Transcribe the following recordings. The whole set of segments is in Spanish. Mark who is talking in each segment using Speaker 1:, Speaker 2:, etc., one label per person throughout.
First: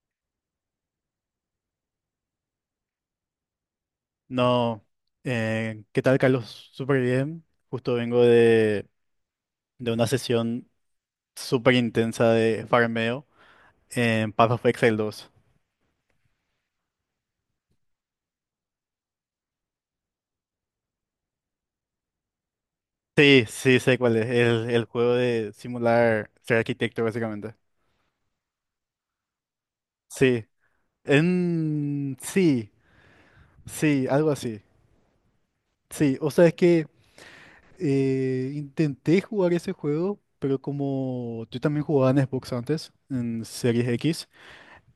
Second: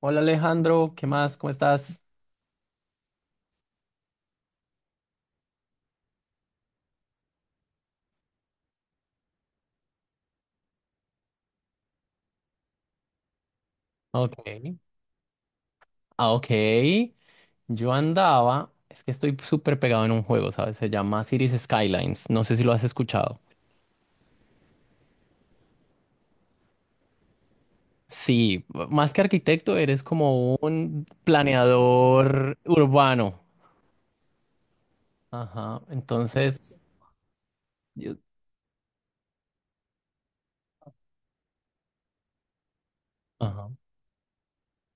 Speaker 1: Hola Alejandro, ¿qué más? ¿Cómo estás?
Speaker 2: No, ¿qué tal, Carlos? Súper bien. Justo vengo de una sesión súper intensa de farmeo en
Speaker 1: Ok,
Speaker 2: Path of Exile 2.
Speaker 1: ah, ok. Yo andaba, es que estoy súper pegado en un juego, ¿sabes? Se llama Cities Skylines. No sé si lo has escuchado.
Speaker 2: Sí, sí, sé cuál es. El juego de simular ser arquitecto, básicamente.
Speaker 1: Sí, más que arquitecto, eres
Speaker 2: Sí.
Speaker 1: como un
Speaker 2: En...
Speaker 1: planeador
Speaker 2: Sí,
Speaker 1: urbano.
Speaker 2: sí, algo así.
Speaker 1: Ajá,
Speaker 2: Sí, o sea, es
Speaker 1: entonces,
Speaker 2: que
Speaker 1: yo-
Speaker 2: intenté jugar ese juego, pero como yo también jugaba en Xbox antes, en
Speaker 1: ajá.
Speaker 2: Series X.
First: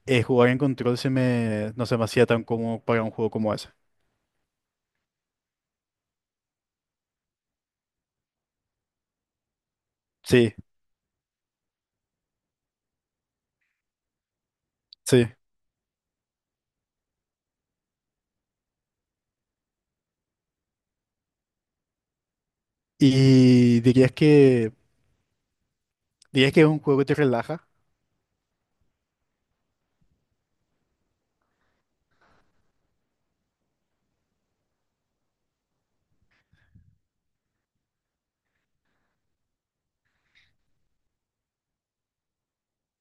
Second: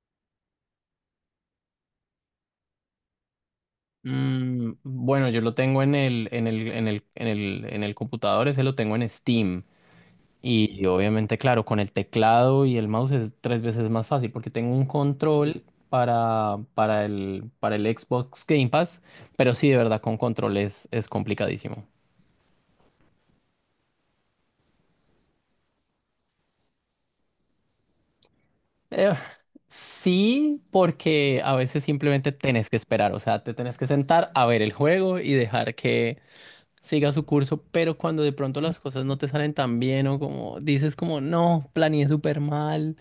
Speaker 2: Eh, jugar en control no se me hacía tan cómodo para un juego como ese.
Speaker 1: Bueno, yo lo tengo en el, en el, en el, en el, en el computador, ese lo tengo en Steam.
Speaker 2: Sí,
Speaker 1: Y obviamente, claro, con el teclado y el mouse es tres veces más fácil porque tengo un
Speaker 2: sí.
Speaker 1: control para, para el Xbox Game Pass, pero sí, de verdad, con control es complicadísimo.
Speaker 2: Y dirías que es un juego que te relaja.
Speaker 1: Eh, sí, porque a veces simplemente tenés que esperar, o sea, te tenés que sentar a ver el juego y dejar que siga su curso, pero cuando de pronto las cosas no te salen tan bien o como dices como, no, planeé súper mal,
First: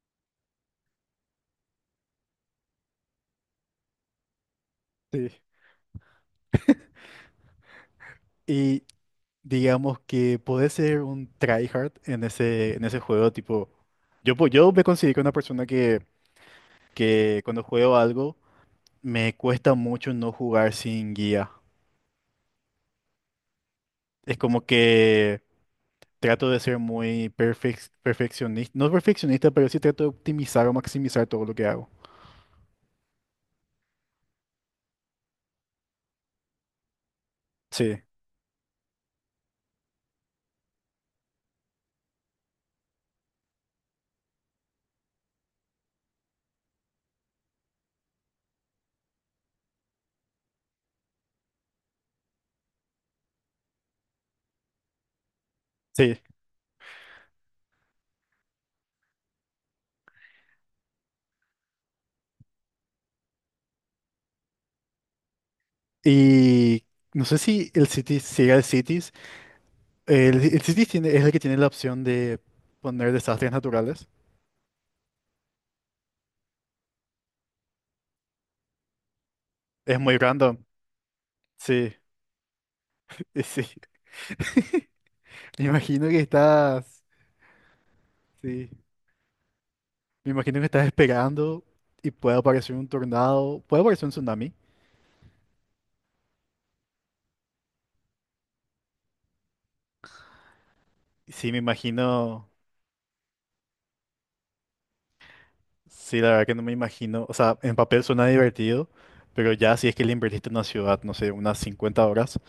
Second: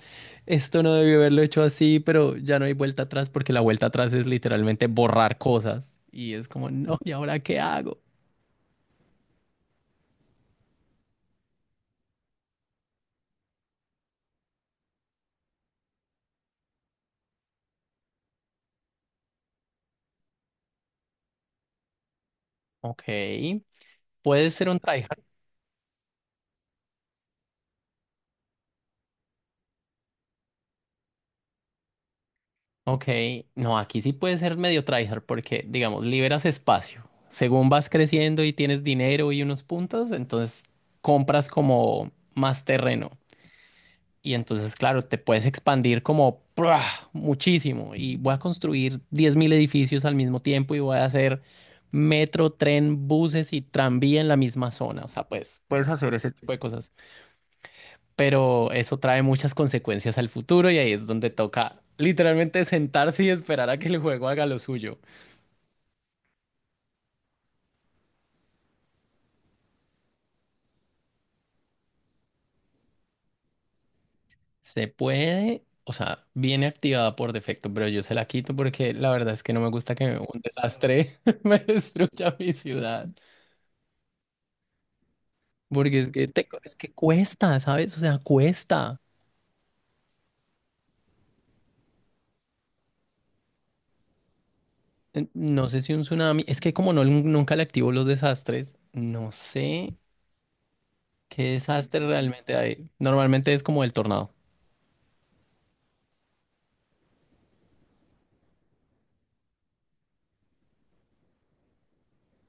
Speaker 1: esto no debió haberlo hecho así, pero ya no hay vuelta atrás porque la vuelta atrás es literalmente
Speaker 2: Sí.
Speaker 1: borrar cosas y es como, no, ¿y ahora qué hago?
Speaker 2: Y digamos que podés ser un tryhard en ese juego, tipo, yo, yo me considero una persona que cuando juego algo me cuesta mucho no jugar sin guía.
Speaker 1: Ok,
Speaker 2: Es
Speaker 1: puede
Speaker 2: como
Speaker 1: ser un tryhard.
Speaker 2: que trato de ser muy perfeccionista, no perfeccionista, pero sí trato de optimizar o maximizar todo lo que hago.
Speaker 1: Ok, no, aquí sí puede ser medio tryhard porque, digamos, liberas espacio. Según vas
Speaker 2: Sí,
Speaker 1: creciendo y tienes dinero y unos puntos, entonces compras como más terreno. Y entonces, claro, te puedes expandir como ¡prua! Muchísimo. Y voy a construir 10.000 edificios al mismo tiempo y voy a hacer metro, tren, buses y tranvía en la misma zona. O sea, pues puedes hacer
Speaker 2: sí.
Speaker 1: ese tipo de cosas. Pero eso trae muchas consecuencias al futuro y ahí es donde toca literalmente sentarse y esperar a que el juego haga lo suyo.
Speaker 2: Y no sé si el Cities sigue el Cities. El Cities es el que tiene la opción de poner desastres naturales.
Speaker 1: Se puede, o sea, viene activada por defecto, pero yo se la quito porque la verdad es que no me gusta
Speaker 2: Es
Speaker 1: que
Speaker 2: muy
Speaker 1: un
Speaker 2: random.
Speaker 1: desastre me
Speaker 2: Sí,
Speaker 1: destruya mi ciudad.
Speaker 2: sí. Me
Speaker 1: Porque
Speaker 2: imagino
Speaker 1: es
Speaker 2: que
Speaker 1: que, es que
Speaker 2: estás.
Speaker 1: cuesta, ¿sabes? O sea,
Speaker 2: Sí.
Speaker 1: cuesta.
Speaker 2: Me imagino que estás esperando y puede aparecer un tornado. Puede aparecer un tsunami.
Speaker 1: No sé si un tsunami, es que como no, nunca le activo los desastres, no sé qué
Speaker 2: Sí, me
Speaker 1: desastre
Speaker 2: imagino.
Speaker 1: realmente hay. Normalmente es como el tornado.
Speaker 2: Sí, la verdad que no me imagino. O sea, en papel suena divertido, pero ya si es que le invertiste en una ciudad, no sé, unas 50 horas.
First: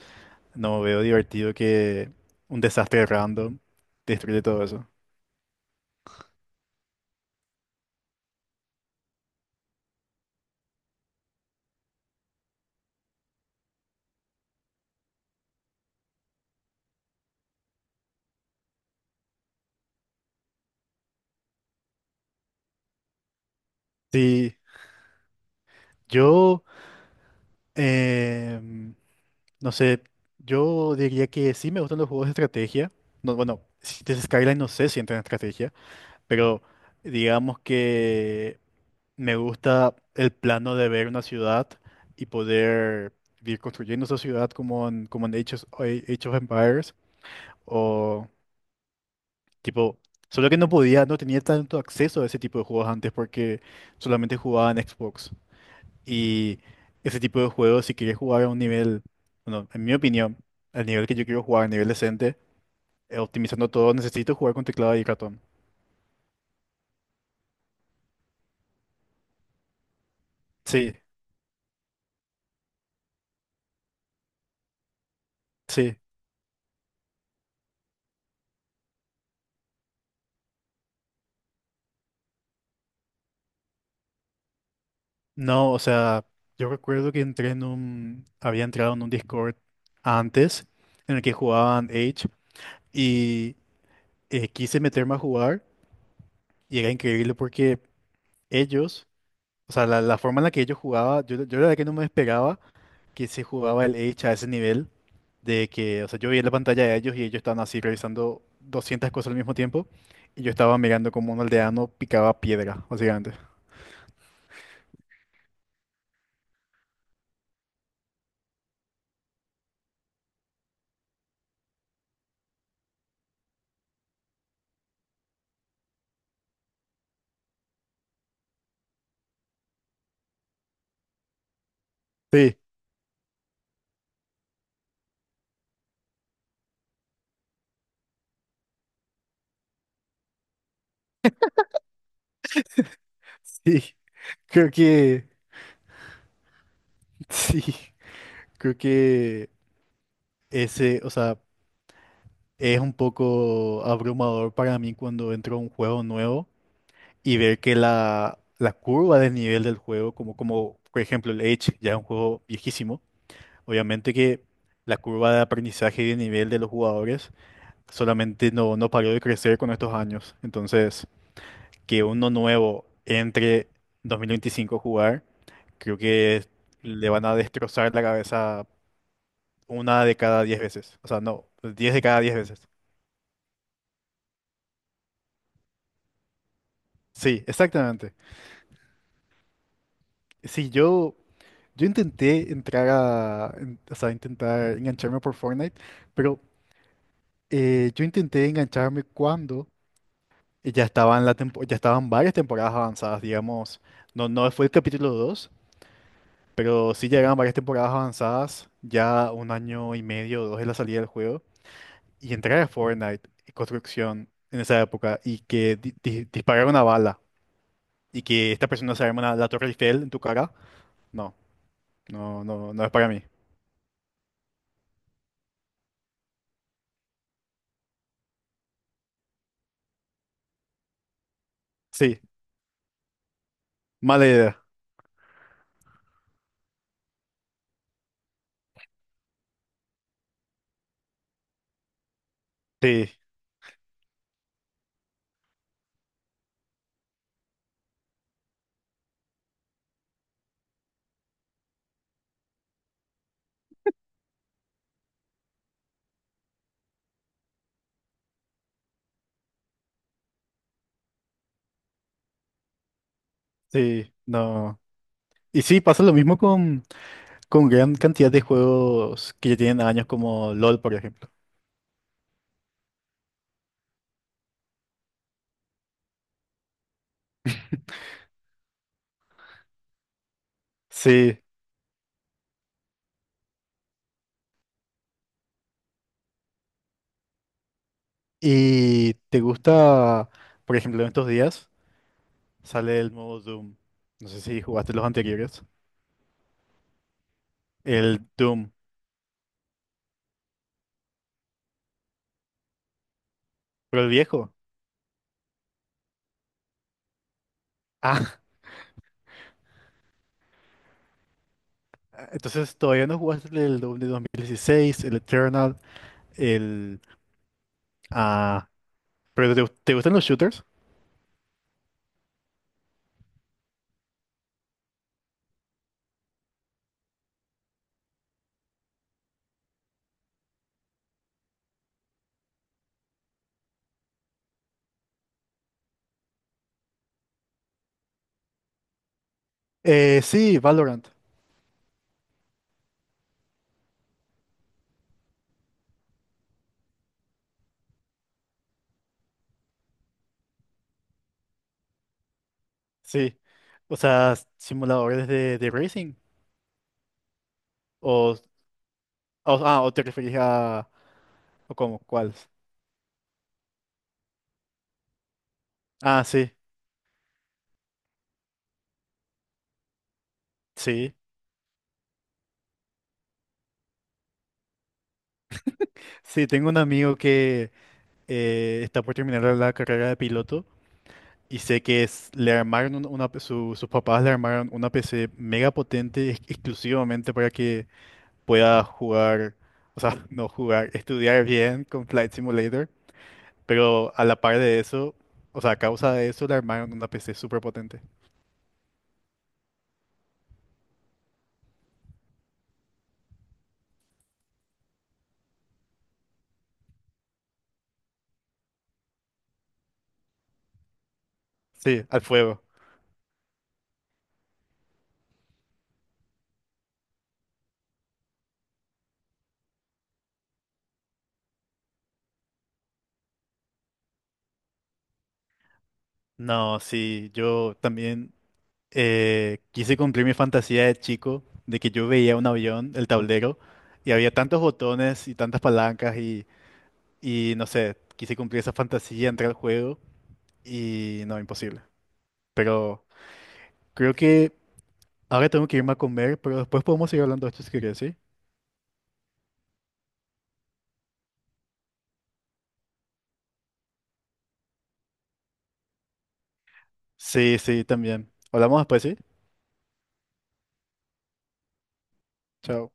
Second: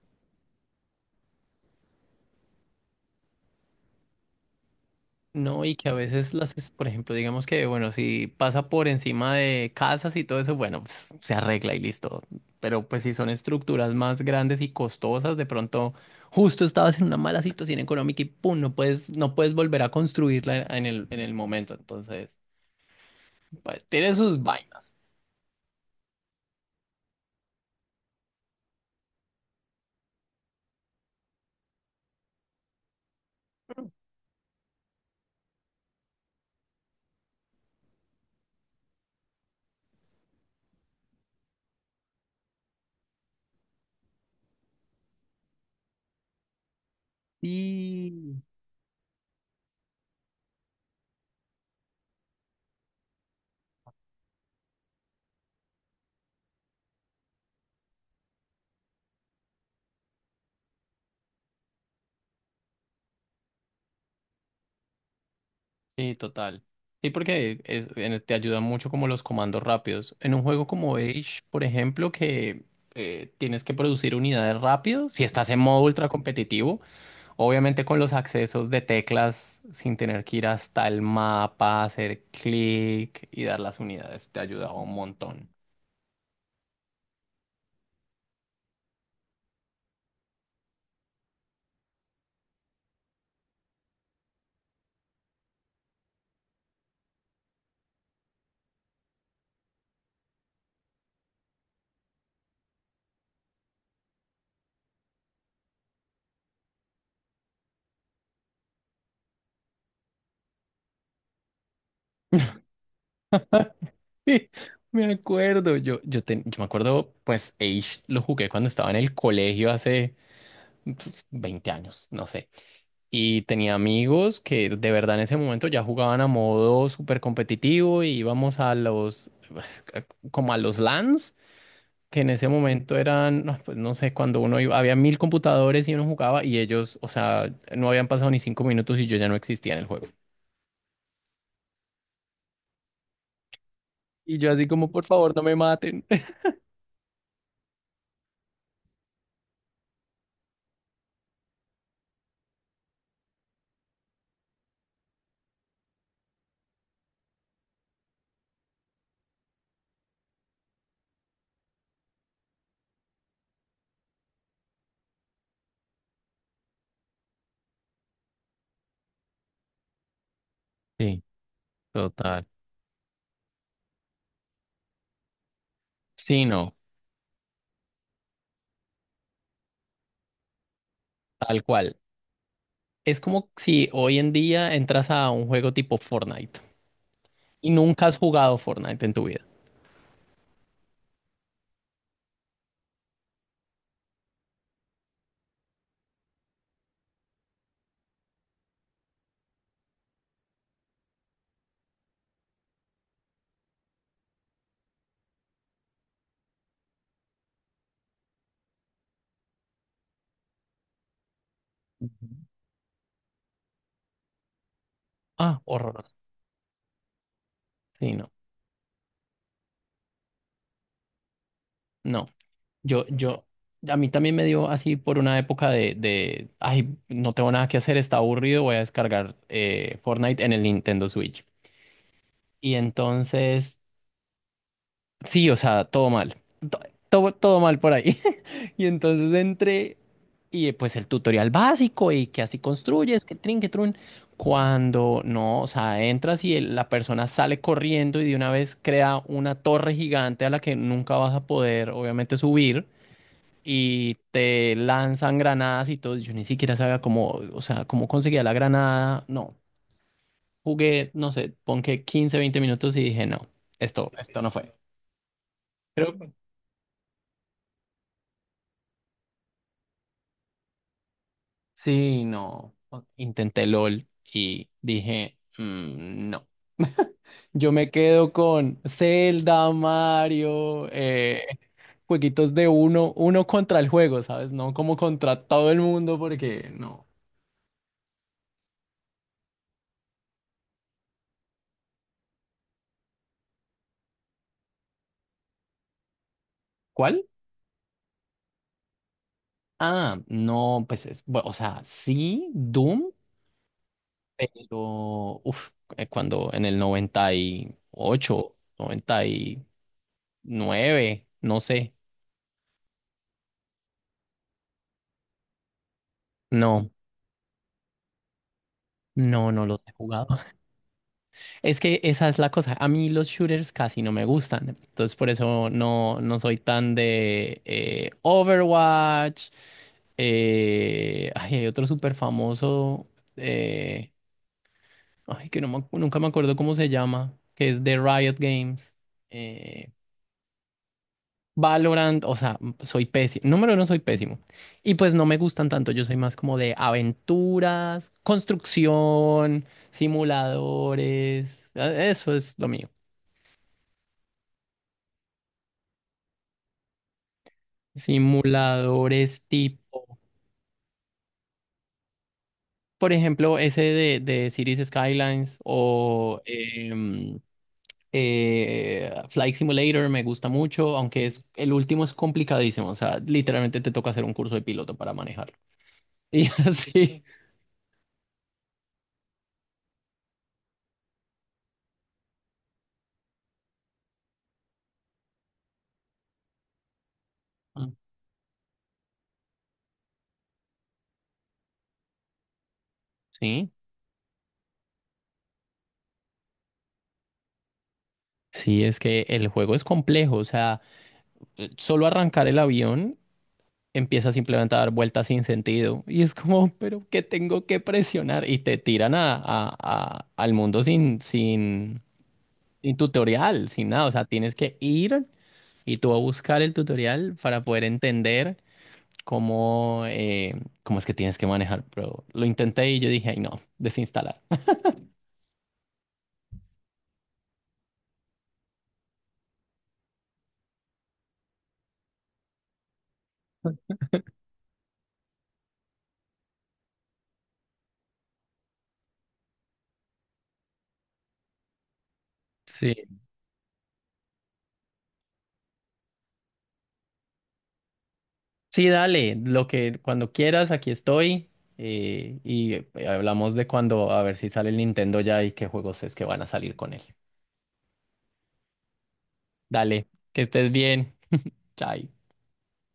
Speaker 2: No veo divertido que un desastre random destruye todo eso.
Speaker 1: No, y que a veces las, por ejemplo, digamos que, bueno, si pasa por encima de casas y todo eso, bueno, pues, se arregla y listo. Pero pues si son estructuras más grandes y costosas, de pronto justo estabas en una mala situación económica y pum, no puedes volver a construirla en el momento. Entonces. Pues, tiene sus
Speaker 2: Sí,
Speaker 1: vainas.
Speaker 2: yo, em, no sé, yo diría que sí me gustan los juegos de estrategia. No, bueno, Cities Skyline no sé si entra en estrategia, pero digamos que me gusta el plano de ver una ciudad y poder ir construyendo esa ciudad como como en Age of Empires.
Speaker 1: Y
Speaker 2: Tipo, solo que no podía, no tenía tanto acceso a ese tipo de juegos antes porque solamente jugaba en Xbox. Y ese tipo de juegos, si quería jugar a un nivel, bueno, en mi opinión, al nivel que yo quiero jugar, a nivel decente, optimizando todo, necesito jugar con teclado y ratón.
Speaker 1: Sí, total. Sí, porque te ayudan mucho como los comandos rápidos. En un juego
Speaker 2: Sí,
Speaker 1: como Age, por ejemplo, que tienes que producir unidades rápido, si estás en modo
Speaker 2: sí.
Speaker 1: ultra competitivo, obviamente con los accesos de teclas, sin tener que ir hasta el mapa, hacer clic y dar las unidades, te ayudaba un montón.
Speaker 2: No, o sea, yo recuerdo que había entrado en un Discord antes en el que jugaban Age y quise meterme a jugar y era increíble porque ellos... O sea, la forma en la que ellos jugaba, yo la verdad que no me esperaba que se jugaba el Age a ese nivel, de que, o sea, yo veía la pantalla de ellos y ellos estaban así revisando 200 cosas al mismo tiempo, y yo estaba mirando como un aldeano picaba piedra, básicamente.
Speaker 1: Me acuerdo, yo me acuerdo, pues Age lo jugué cuando estaba en el colegio hace pues, 20 años, no sé. Y tenía amigos que de verdad en ese momento ya jugaban a modo súper competitivo y íbamos a los, como a los LANs, que en ese
Speaker 2: Sí,
Speaker 1: momento eran, no, pues no sé, cuando uno iba, había mil computadores y uno jugaba y ellos, o sea, no habían pasado ni 5 minutos y yo ya no existía en el juego.
Speaker 2: sí,
Speaker 1: Y yo así
Speaker 2: creo
Speaker 1: como, por
Speaker 2: que,
Speaker 1: favor, no me maten.
Speaker 2: sí, creo que ese, o sea, es un poco abrumador para mí cuando entro a un juego nuevo y ver que la curva del nivel del juego, como por ejemplo el Age, ya es un juego viejísimo. Obviamente que la curva de aprendizaje y de nivel de los jugadores solamente no paró de crecer con estos años. Entonces,
Speaker 1: Sí,
Speaker 2: que uno
Speaker 1: total.
Speaker 2: nuevo entre 2025 a jugar, creo
Speaker 1: Sí,
Speaker 2: que
Speaker 1: no,
Speaker 2: le van a destrozar la cabeza una de cada 10 veces. O sea, no,
Speaker 1: tal
Speaker 2: diez
Speaker 1: cual.
Speaker 2: de cada diez veces.
Speaker 1: Es como si hoy en día entras a un juego tipo Fortnite
Speaker 2: Sí,
Speaker 1: y nunca
Speaker 2: exactamente.
Speaker 1: has jugado Fortnite en tu vida.
Speaker 2: Sí, yo intenté o sea, intentar engancharme por Fortnite, pero yo intenté engancharme cuando... Y ya estaban, ya estaban varias temporadas avanzadas, digamos. No, no fue el capítulo 2, pero sí llegaban varias temporadas avanzadas, ya un año y medio o dos de la salida del juego.
Speaker 1: Ujú.
Speaker 2: Y entrar a Fortnite y construcción en esa época y
Speaker 1: Ah,
Speaker 2: que
Speaker 1: horroroso.
Speaker 2: disparar una bala
Speaker 1: Sí,
Speaker 2: y
Speaker 1: no.
Speaker 2: que esta persona se arma la Torre Eiffel en tu cara, no,
Speaker 1: No.
Speaker 2: no es
Speaker 1: Yo,
Speaker 2: para mí.
Speaker 1: yo, a mí también me dio así por una época de, ay, no tengo nada que hacer, está aburrido, voy a descargar Fortnite en el Nintendo Switch.
Speaker 2: Sí,
Speaker 1: Y entonces,
Speaker 2: mala idea.
Speaker 1: sí, o sea, todo mal. Todo mal por ahí. Y entonces entré y pues el tutorial básico y que así
Speaker 2: Sí,
Speaker 1: construyes, que trin, que trun. Cuando no, o sea, entras y la persona sale corriendo y de una vez crea una torre gigante a la que nunca vas a poder, obviamente, subir. Y te lanzan granadas y todo. Yo ni siquiera sabía cómo, o sea, cómo conseguía la granada. No, jugué, no sé, pon que 15, 20 minutos y dije, no, esto,
Speaker 2: sí,
Speaker 1: esto no fue.
Speaker 2: no. Y sí, pasa lo
Speaker 1: Creo,
Speaker 2: mismo con gran cantidad de juegos que ya tienen años como LOL, por ejemplo.
Speaker 1: Sí, no. Intenté LOL y dije, "Mm, no. Yo me quedo con Zelda, Mario,
Speaker 2: Sí,
Speaker 1: jueguitos de uno, uno contra el juego, ¿sabes? No como contra todo el mundo, porque no.
Speaker 2: ¿y te gusta, por ejemplo, en estos días sale el nuevo Doom? No sé si jugaste los anteriores.
Speaker 1: ¿Cuál?
Speaker 2: El Doom,
Speaker 1: Ah, no, pues es, bueno, o sea, sí, Doom,
Speaker 2: pero el viejo.
Speaker 1: pero uf, cuando en el noventa noventa y
Speaker 2: Ah,
Speaker 1: ocho, noventa y nueve, no sé.
Speaker 2: entonces todavía no jugaste el Doom de 2016, el Eternal,
Speaker 1: No,
Speaker 2: el... Ah,
Speaker 1: no,
Speaker 2: ¿pero te,
Speaker 1: no los he
Speaker 2: te gustan los
Speaker 1: jugado.
Speaker 2: shooters?
Speaker 1: Es que esa es la cosa. A mí los shooters casi no me gustan. Entonces por eso no soy tan de Overwatch. Ay, hay otro súper famoso. eh, Ay, que no me nunca me acuerdo cómo se llama. Que es de Riot Games. eh,
Speaker 2: Sí, Valorant,
Speaker 1: Valorant. O sea, soy pésimo. Número uno, soy pésimo. Y pues no me gustan tanto. Yo soy más como de aventuras, construcción, simuladores. Eso es lo mío.
Speaker 2: sí. O sea, simuladores de racing. O,
Speaker 1: Simuladores
Speaker 2: ah, ¿o te
Speaker 1: tipo,
Speaker 2: referís a... ¿O cómo? ¿Cuáles?
Speaker 1: por ejemplo, ese de Cities Skylines
Speaker 2: Ah,
Speaker 1: o
Speaker 2: sí,
Speaker 1: Flight Simulator me gusta mucho,
Speaker 2: sí.
Speaker 1: aunque es, el último es complicadísimo. O sea, literalmente te toca hacer un curso de piloto para manejarlo.
Speaker 2: Sí,
Speaker 1: Y
Speaker 2: tengo un amigo
Speaker 1: así.
Speaker 2: está por terminar la carrera de piloto y sé que es, le armaron sus papás le armaron una PC mega potente exclusivamente para que
Speaker 1: Ah,
Speaker 2: pueda jugar, o sea, no jugar, estudiar bien con Flight Simulator,
Speaker 1: sí.
Speaker 2: pero a la par de eso, o sea, a causa de eso le armaron una PC súper potente.
Speaker 1: Sí, es que el juego es complejo. O sea, solo arrancar el avión empieza simplemente a dar vueltas sin sentido. Y es como, pero ¿qué tengo que presionar? Y te tiran a, al mundo sin, sin
Speaker 2: Sí, al fuego.
Speaker 1: Y tutorial, sin nada, o sea, tienes que ir y tú a buscar el tutorial para poder entender cómo, eh, cómo es que tienes que manejar. Pero lo intenté y yo dije, ay, no, desinstalar.
Speaker 2: No, sí, yo también quise cumplir mi fantasía de chico, de que yo veía un avión, el tablero, y había tantos botones y tantas palancas y... Y no sé, quise cumplir esa fantasía, entrar al juego y no, imposible.
Speaker 1: Sí.
Speaker 2: Pero creo que ahora tengo que irme a comer, pero después podemos seguir hablando de esto si querés, ¿sí?
Speaker 1: Sí, dale, lo que cuando quieras, aquí estoy. Y hablamos de cuando, a ver si sale el Nintendo ya y qué juegos es que van a salir con él.
Speaker 2: Sí, sí, también. Hablamos después, ¿sí?
Speaker 1: Dale, que estés bien. Chai.
Speaker 2: Chao.